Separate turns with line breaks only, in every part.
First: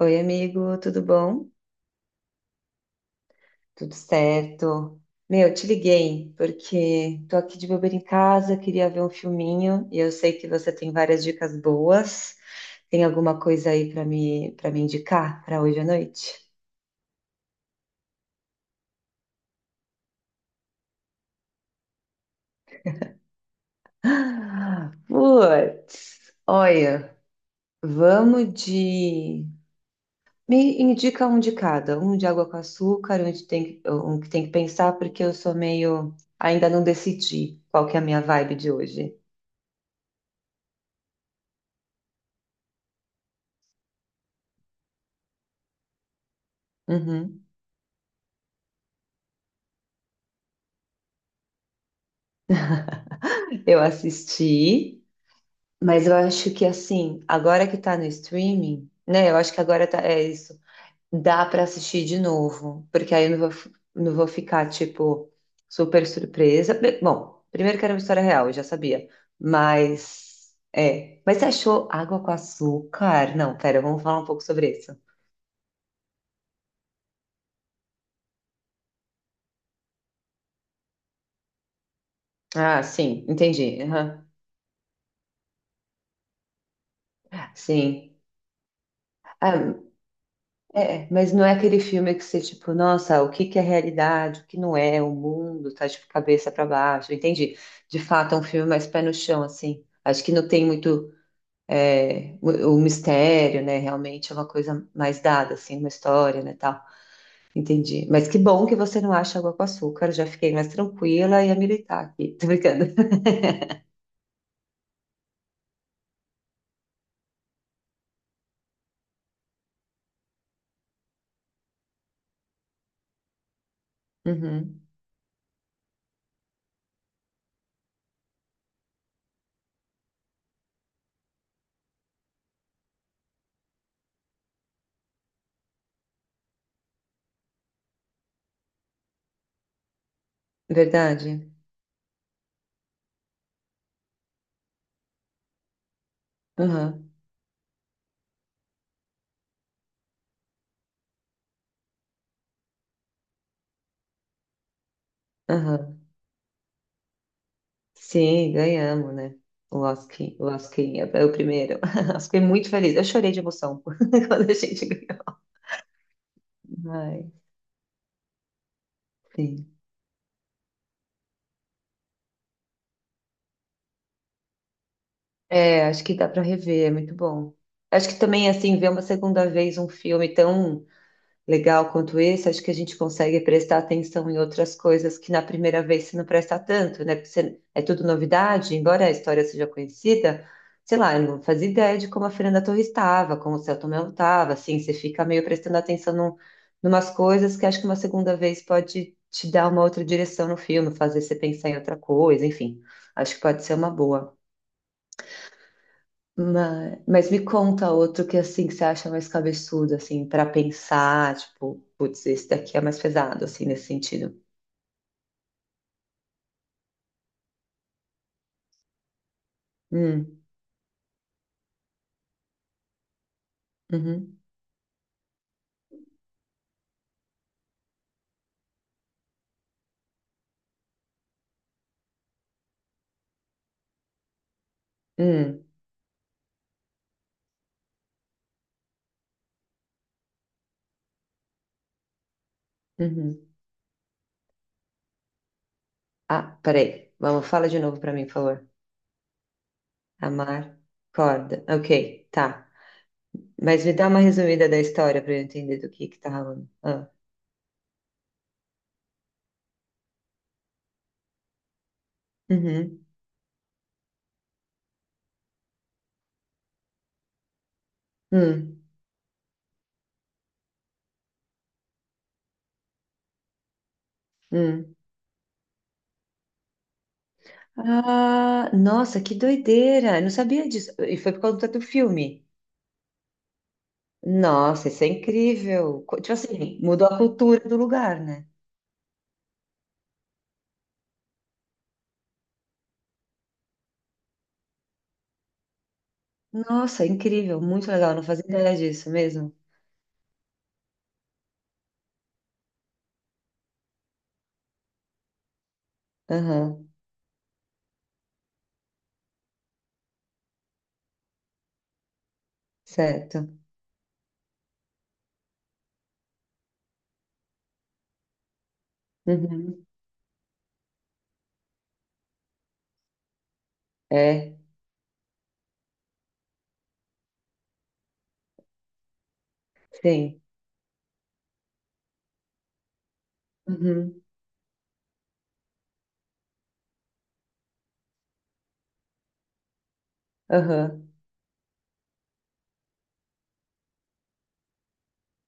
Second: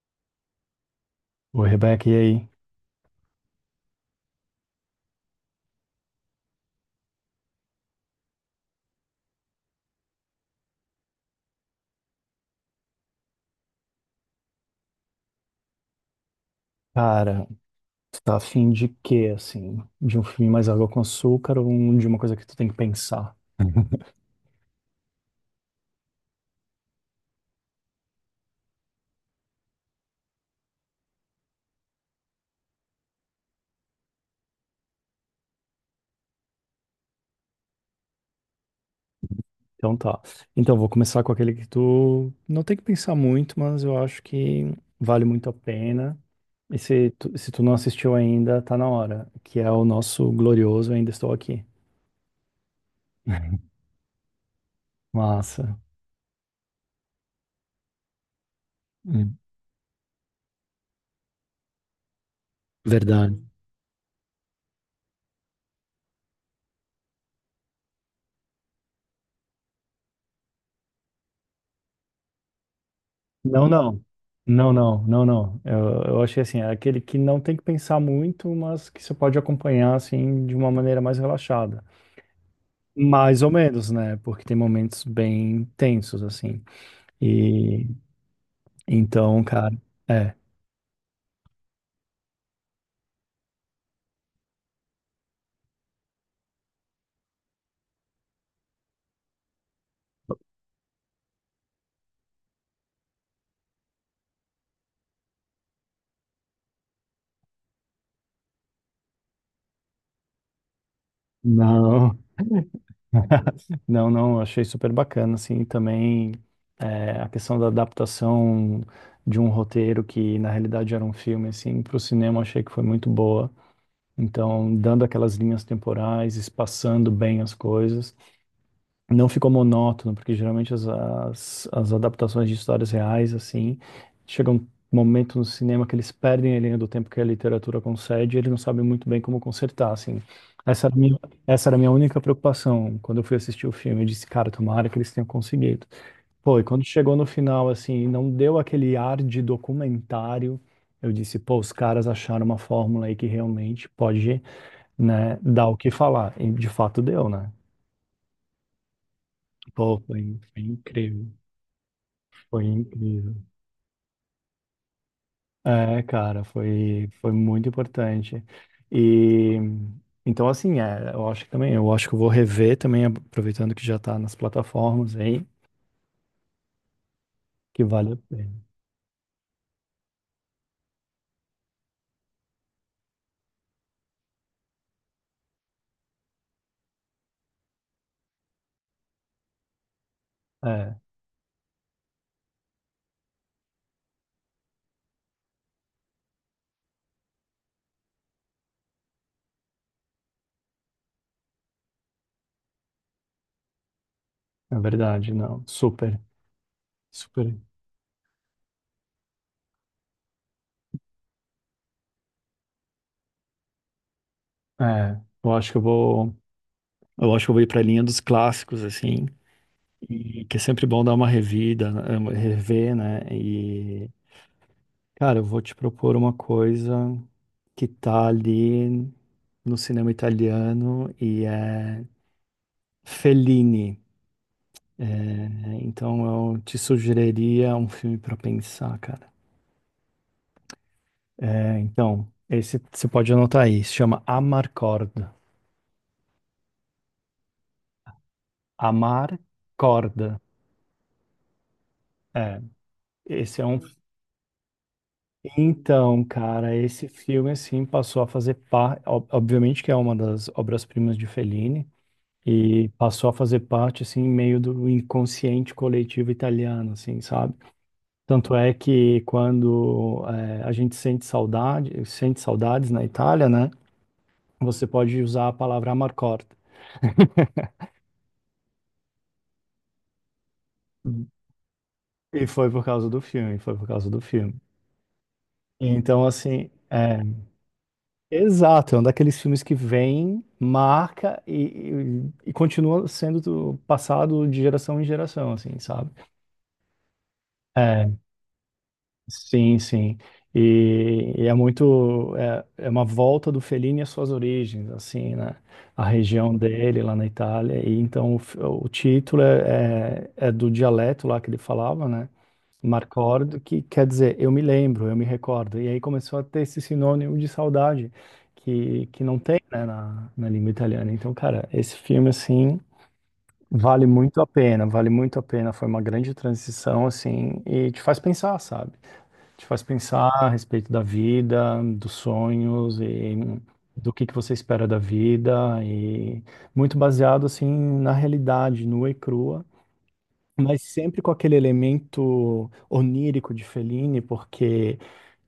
Oi, amigo, tudo bom?
Ô, Rebeca, e aí?
Tudo certo? Meu, te liguei porque tô aqui de bobeira em casa, queria ver um filminho e eu sei que você tem várias dicas boas. Tem alguma coisa aí para me indicar para hoje à noite?
Cara, tu tá afim de quê, assim? De um filme mais água com açúcar ou de uma coisa que tu tem que pensar?
Ah, putz, olha, vamos de me indica um de cada, um de água com açúcar, um que tem que pensar, porque eu sou meio, ainda não decidi qual que é a minha vibe de hoje.
Então tá. Então, vou começar com aquele que tu não tem que pensar muito, mas eu acho que vale muito a pena. E se tu,
Uhum.
se tu não assistiu ainda, tá na hora, que é o nosso glorioso Ainda Estou Aqui.
Eu assisti,
Massa.
mas eu acho que, assim, agora que tá no streaming, né? Eu
Hum,
acho que agora tá, é isso. Dá pra assistir de novo, porque aí eu
Verdade.
não vou, não vou ficar, tipo, super surpresa. Bom, primeiro que era uma história real, eu já sabia. Mas, é. Mas você achou água com açúcar? Não,
Não,
pera, vamos
não.
falar um pouco sobre
Não,
isso.
não, não, não. Eu achei assim, é aquele que não tem que pensar muito, mas que você pode acompanhar, assim, de uma maneira mais relaxada.
Ah, sim,
Mais ou
entendi.
menos, né?
Aham.
Porque tem momentos bem tensos, assim. E
Sim.
então, cara,
Ah,
é.
é, mas não é aquele filme que você, tipo, nossa, o que que é realidade, o que não é, o mundo tá, tipo, cabeça para baixo, entendi. De fato, é um filme mais pé no chão, assim. Acho que não tem muito o mistério, né? Realmente é uma coisa mais dada, assim, uma história, né, tal. Entendi. Mas que bom que você não acha água com açúcar, já fiquei mais tranquila e a militar
Não,
aqui. Tô brincando.
não, não, achei super bacana, assim, também a questão da adaptação de um roteiro que na realidade era um filme, assim, para o cinema achei que foi muito boa. Então,
Uhum,
dando aquelas linhas temporais, espaçando bem as coisas. Não ficou monótono, porque geralmente as adaptações de histórias reais, assim, chega um momento no cinema que eles perdem a linha do tempo que a literatura concede e eles não sabem muito bem como consertar, assim. Essa era a minha,
verdade.
essa era a minha única preocupação quando eu fui assistir o filme. Eu disse, cara, tomara que eles tenham conseguido. Pô, e quando
Aham,
chegou no final, assim, não deu aquele ar de documentário, eu disse, pô, os caras acharam uma fórmula aí que realmente pode, né, dar o que
aham.
falar. E de fato deu, né?
Sim, ganhamos, né?
Pô, foi,
O
foi
Lasquinha é
incrível,
o primeiro. Eu fiquei
foi
muito feliz. Eu chorei
incrível.
de emoção quando a gente ganhou.
É, cara, foi
Ai,
muito importante. E
sim.
então, assim, é, eu acho que também, eu acho que eu vou rever também, aproveitando que já tá nas plataformas aí,
É, acho que dá para rever, é muito bom.
que
Acho
vale a
que também,
pena.
assim, ver uma segunda vez um filme tão legal quanto esse, acho que a gente consegue prestar atenção em outras coisas que na primeira vez você não presta tanto, né? É tudo novidade, embora a história seja conhecida,
É,
sei lá, eu não fazia ideia de como a Fernanda Torres estava, como o Selton Mello estava, assim, você fica meio prestando atenção num, numas coisas que acho que uma segunda vez pode te dar uma outra direção no filme, fazer você pensar em outra coisa, enfim, acho que pode ser uma boa.
é verdade, não, super,
Mas me
super.
conta outro, que assim, que você acha mais cabeçudo, assim, para pensar, tipo, putz, esse daqui é mais pesado, assim, nesse sentido.
É, eu acho que eu vou, eu acho que eu vou ir pra linha dos clássicos, assim,
Hum,
e que é sempre bom dar uma revida, né, rever, né.
uhum,
Cara, eu vou te propor uma coisa que tá ali no cinema italiano e é Fellini. É,
hum,
então eu te sugeriria um filme pra pensar, cara. É, então, esse você pode
uhum.
anotar aí, se chama Amarcord. Corda.
Ah, peraí. Vamos, fala de novo para mim, por favor.
Amar Corda.
Amar, corda. Ok,
É,
tá.
esse é um.
Mas me dá uma resumida da história para eu entender do que
Então,
tá rolando.
cara, esse
Ah.
filme assim passou a fazer parte. Obviamente que é uma das obras-primas de Fellini. E
Uhum,
passou a fazer parte assim meio do inconsciente coletivo italiano, assim, sabe? Tanto é
hum,
que quando a gente sente saudade, sente saudades na Itália, né? Você
hum.
pode usar a palavra amarcord.
Ah, nossa, que doideira! Eu não sabia disso. E foi por conta do filme.
E foi por causa do filme, foi por causa do filme.
Nossa, isso é incrível.
Então,
Tipo
assim,
assim, mudou a
é,
cultura do lugar, né?
exato, é um daqueles filmes que vem, marca e continua sendo passado de geração em geração, assim, sabe?
Nossa, é incrível, muito legal.
É,
Não fazia ideia disso mesmo.
sim, sim. E é muito, é, é uma volta do Fellini às suas origens, assim, né? A região
Aham,
dele lá na Itália. E então o o título é, é, é do dialeto lá que ele falava, né? Marcord,
certo.
que quer dizer eu me lembro, eu me recordo. E aí começou a ter esse sinônimo de saudade que não tem, né,
Uhum.
na língua italiana. Então, cara, esse filme, assim, vale muito a
É,
pena, vale muito a pena. Foi uma grande transição, assim, e te faz pensar, sabe? Te faz pensar
sim.
a respeito da vida, dos sonhos e do
Uhum.
que você espera da vida e muito baseado assim na realidade nua e crua, mas
Aham.
sempre com aquele elemento onírico de Fellini, porque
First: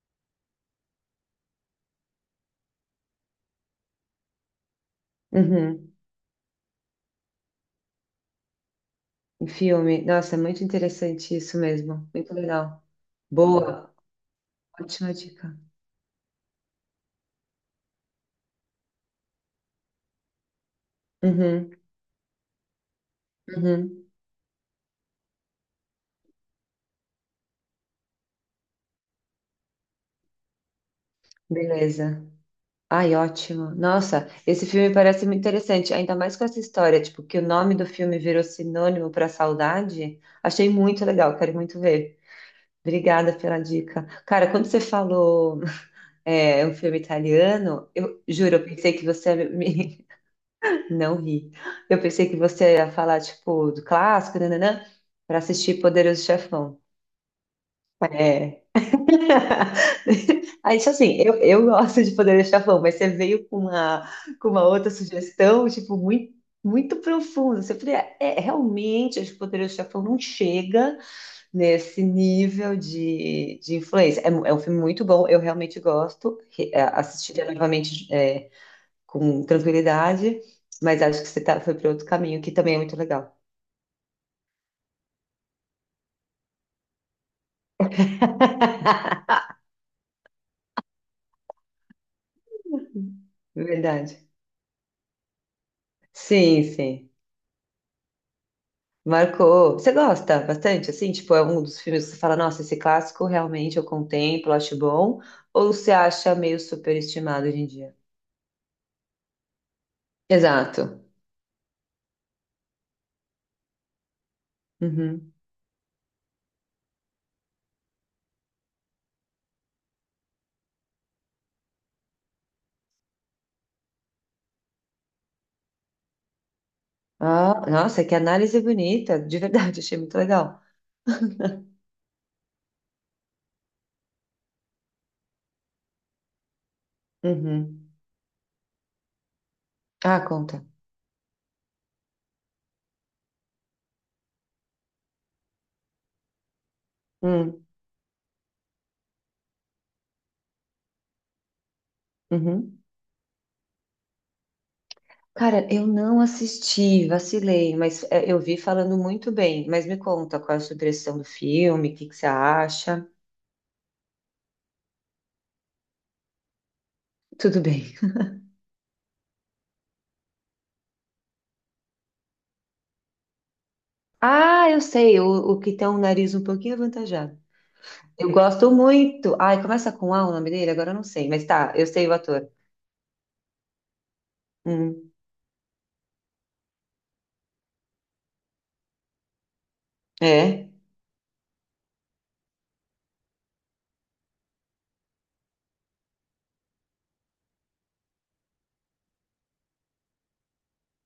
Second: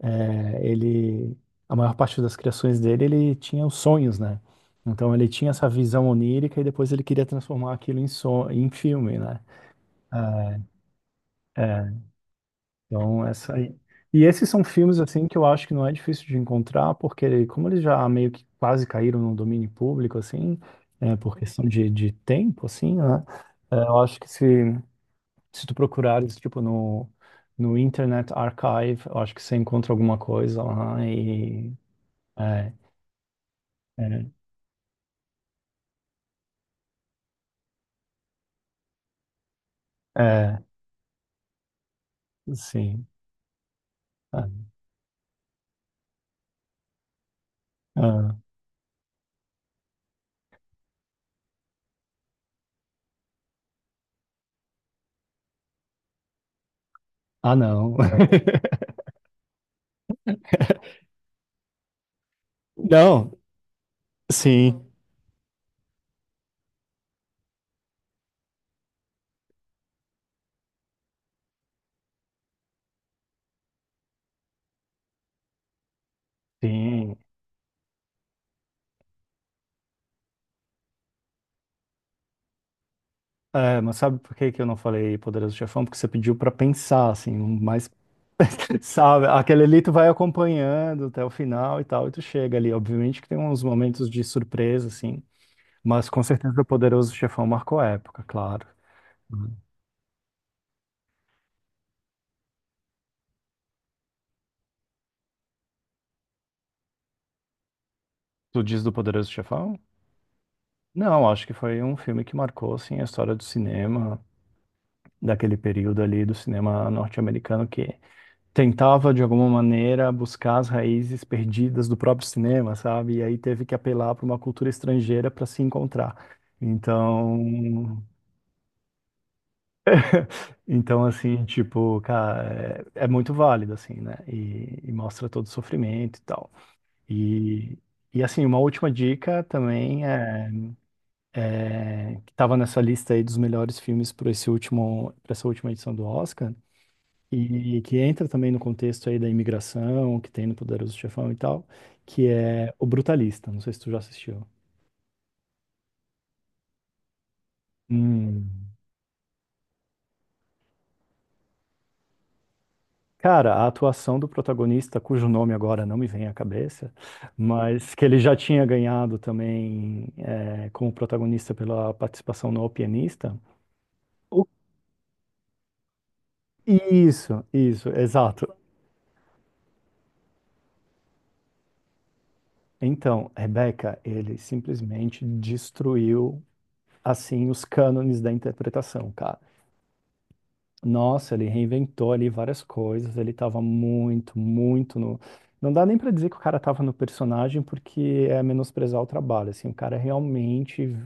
ele a maior parte das criações dele ele tinha os sonhos, né? Então ele tinha essa
Uhum.
visão onírica e depois ele queria transformar aquilo em, son em filme, né?
Um filme. Nossa, é muito interessante isso
É,
mesmo. Muito legal.
então, essa aí.
Boa,
E esses são filmes
ótima
assim que eu
dica.
acho que não é difícil de encontrar, porque como eles já meio que quase caíram no domínio público, assim, é, por questão
Uhum.
de tempo, assim, né? É, eu
Uhum.
acho que se tu procurares, tipo, no Internet Archive, eu acho que você encontra alguma coisa lá e...
Beleza.
É,
Ai, ótimo. Nossa,
é,
esse filme parece muito interessante, ainda mais com essa história, tipo, que o nome do filme virou sinônimo para saudade.
é,
Achei muito legal, quero muito ver.
sim.
Obrigada pela dica.
Ah,
Cara, quando você falou é, um filme italiano, eu
ah,
juro, eu pensei que você ia me... Não ri. Eu pensei que você ia falar, tipo, do clássico, nananã, para assistir Poderoso Chefão.
ah, não.
É. Aí, tipo assim, eu gosto de poder chavão, mas você
Não,
veio com uma
sim.
outra sugestão, tipo, muito, muito profunda. Você falei, é, é, realmente, acho que o Poderoso Chefão não chega nesse nível de influência. É, é um filme muito bom, eu realmente gosto, é,
Sim.
assistiria novamente, é, com tranquilidade, mas acho que você tá, foi para outro caminho, que também é muito legal.
É, mas sabe por que que eu não falei Poderoso Chefão? Porque você pediu pra pensar, assim, um mais, sabe? Aquele ali tu vai acompanhando até o final e tal, e tu chega ali. Obviamente que tem uns momentos de
Verdade.
surpresa, assim, mas com certeza
Sim,
o
sim.
Poderoso Chefão marcou época, claro. Uhum.
Marcou. Você gosta bastante, assim? Tipo, é um dos filmes que você fala, nossa, esse clássico realmente eu contemplo, acho bom. Ou você acha meio superestimado hoje em dia?
Tu diz do Poderoso Chefão?
Exato.
Não, acho que foi um filme que marcou, assim, a história do cinema,
Uhum.
daquele período ali do cinema norte-americano, que tentava, de alguma maneira, buscar as raízes perdidas do próprio cinema, sabe? E aí teve que apelar para uma cultura estrangeira para se encontrar.
Ah,
Então,
nossa, que análise bonita. De verdade, achei muito legal.
então assim, tipo, cara, é, é muito válido, assim, né? E mostra todo o sofrimento e tal. E,
Uhum.
e assim, uma última dica também
Ah,
é,
conta.
né, que estava nessa lista aí dos melhores filmes para esse último, para essa última edição do Oscar.
Hum,
E que entra também no contexto aí da imigração, que tem no Poderoso Chefão e tal, que é
uhum.
O Brutalista. Não sei se tu já assistiu.
Cara, eu não assisti, vacilei, mas é, eu vi
Hum.
falando muito bem. Mas me conta qual é a sua impressão do filme, o que que você acha?
Cara, a atuação do protagonista, cujo nome agora não me vem à cabeça,
Tudo bem.
mas que ele já tinha ganhado também é, como protagonista pela participação no O Pianista. O-
Ah, eu sei, o que tem um nariz um pouquinho avantajado.
Isso, isso,
Eu
exato.
gosto muito. Ai, começa com A o nome dele? Agora eu não sei, mas tá, eu sei o ator.
Então, Rebeca, ele
Uhum.
simplesmente destruiu assim os cânones da interpretação, cara.
É,
Nossa, ele reinventou ali várias coisas, ele tava muito, muito no. Não dá nem pra dizer que o cara tava no personagem, porque é menosprezar o trabalho, assim, o cara realmente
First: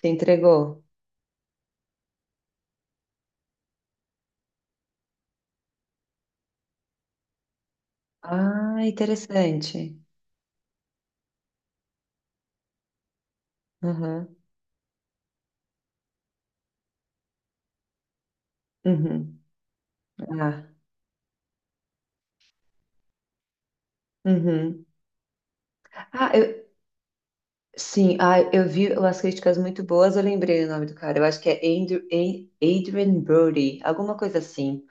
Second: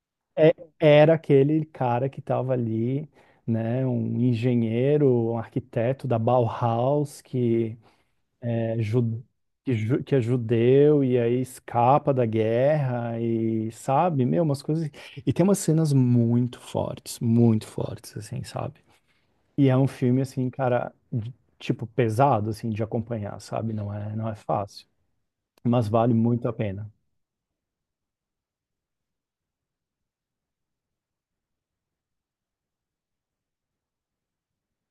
se
é-
entregou.
era aquele cara que tava ali, né, um engenheiro, um arquiteto da Bauhaus, que
Ah,
é,
interessante.
que é judeu e aí escapa da guerra e, sabe,
Uhum.
meu, umas coisas... E tem umas cenas muito fortes, assim, sabe?
Uhum.
E é um filme, assim,
Ah,
cara, tipo, pesado, assim, de acompanhar, sabe? Não é, não é
uhum.
fácil. Mas vale
Ah,
muito a pena.
sim, ah, eu vi umas críticas muito boas, eu lembrei o nome do cara. Eu acho que é Andrew, Adrien Brody, alguma coisa assim,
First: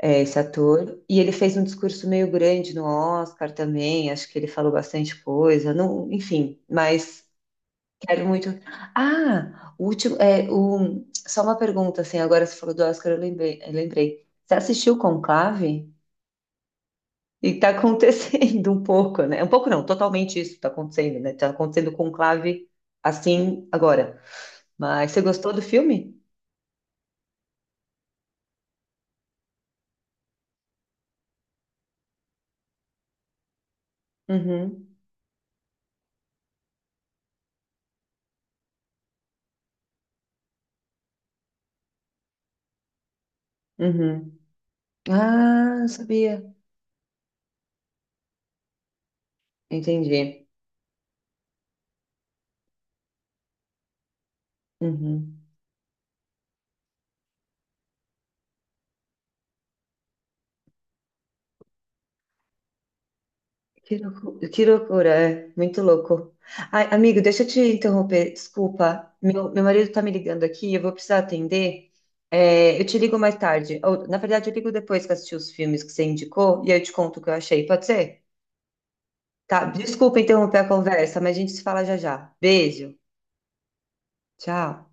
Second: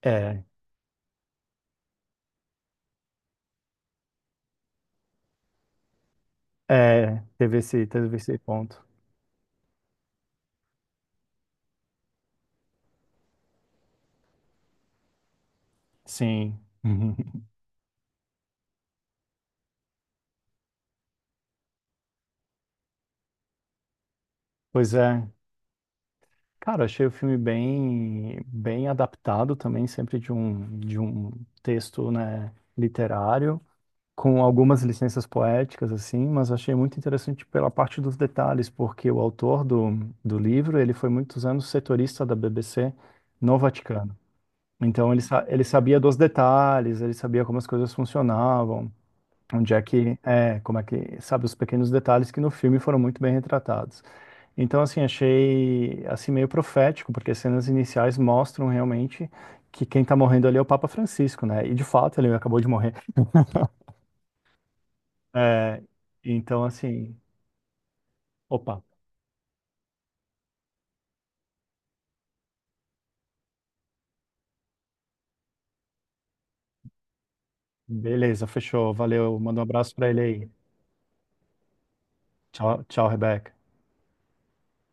é esse
É,
ator. E ele fez um discurso meio grande no Oscar também, acho que ele falou bastante coisa, não, enfim,
é,
mas.
teve
Quero
esse
muito.
ponto.
Ah, o último. É, o... Só uma pergunta, assim, agora você falou do Oscar, eu lembrei. Eu lembrei. Você assistiu Conclave?
Sim.
E tá acontecendo um pouco, né? Um pouco não, totalmente isso tá acontecendo, né? Tá acontecendo Conclave assim agora.
Pois
Mas você
é.
gostou do filme?
Cara, achei o filme bem, bem adaptado também, sempre de um texto, né, literário, com algumas
Uhum,
licenças poéticas, assim, mas achei muito interessante pela parte dos detalhes, porque do livro, ele foi muitos anos setorista da BBC no Vaticano.
uhum.
Então ele, ele
Ah, não
sabia dos
sabia.
detalhes, ele sabia como as coisas funcionavam, onde é que
Entendi.
é, como é que sabe os pequenos detalhes que no filme foram muito bem retratados. Então assim
Uhum.
achei assim meio profético, porque as cenas iniciais mostram realmente que quem está morrendo ali é o Papa Francisco, né? E de fato ele acabou de morrer.
Que loucura, é muito
É,
louco.
então
Ai,
assim,
amigo, deixa eu te interromper,
opa,
desculpa. Meu marido tá me ligando aqui, eu vou precisar atender. É, eu te ligo mais tarde. Ou, na verdade, eu ligo depois que eu assisti os filmes que você indicou e aí eu te conto o que eu achei, pode ser?
beleza, fechou, valeu, manda um
Tá,
abraço para
desculpa
ele aí.
interromper a conversa, mas a gente se fala já já.
Tchau,
Beijo,
tchau, Rebeca.
tchau.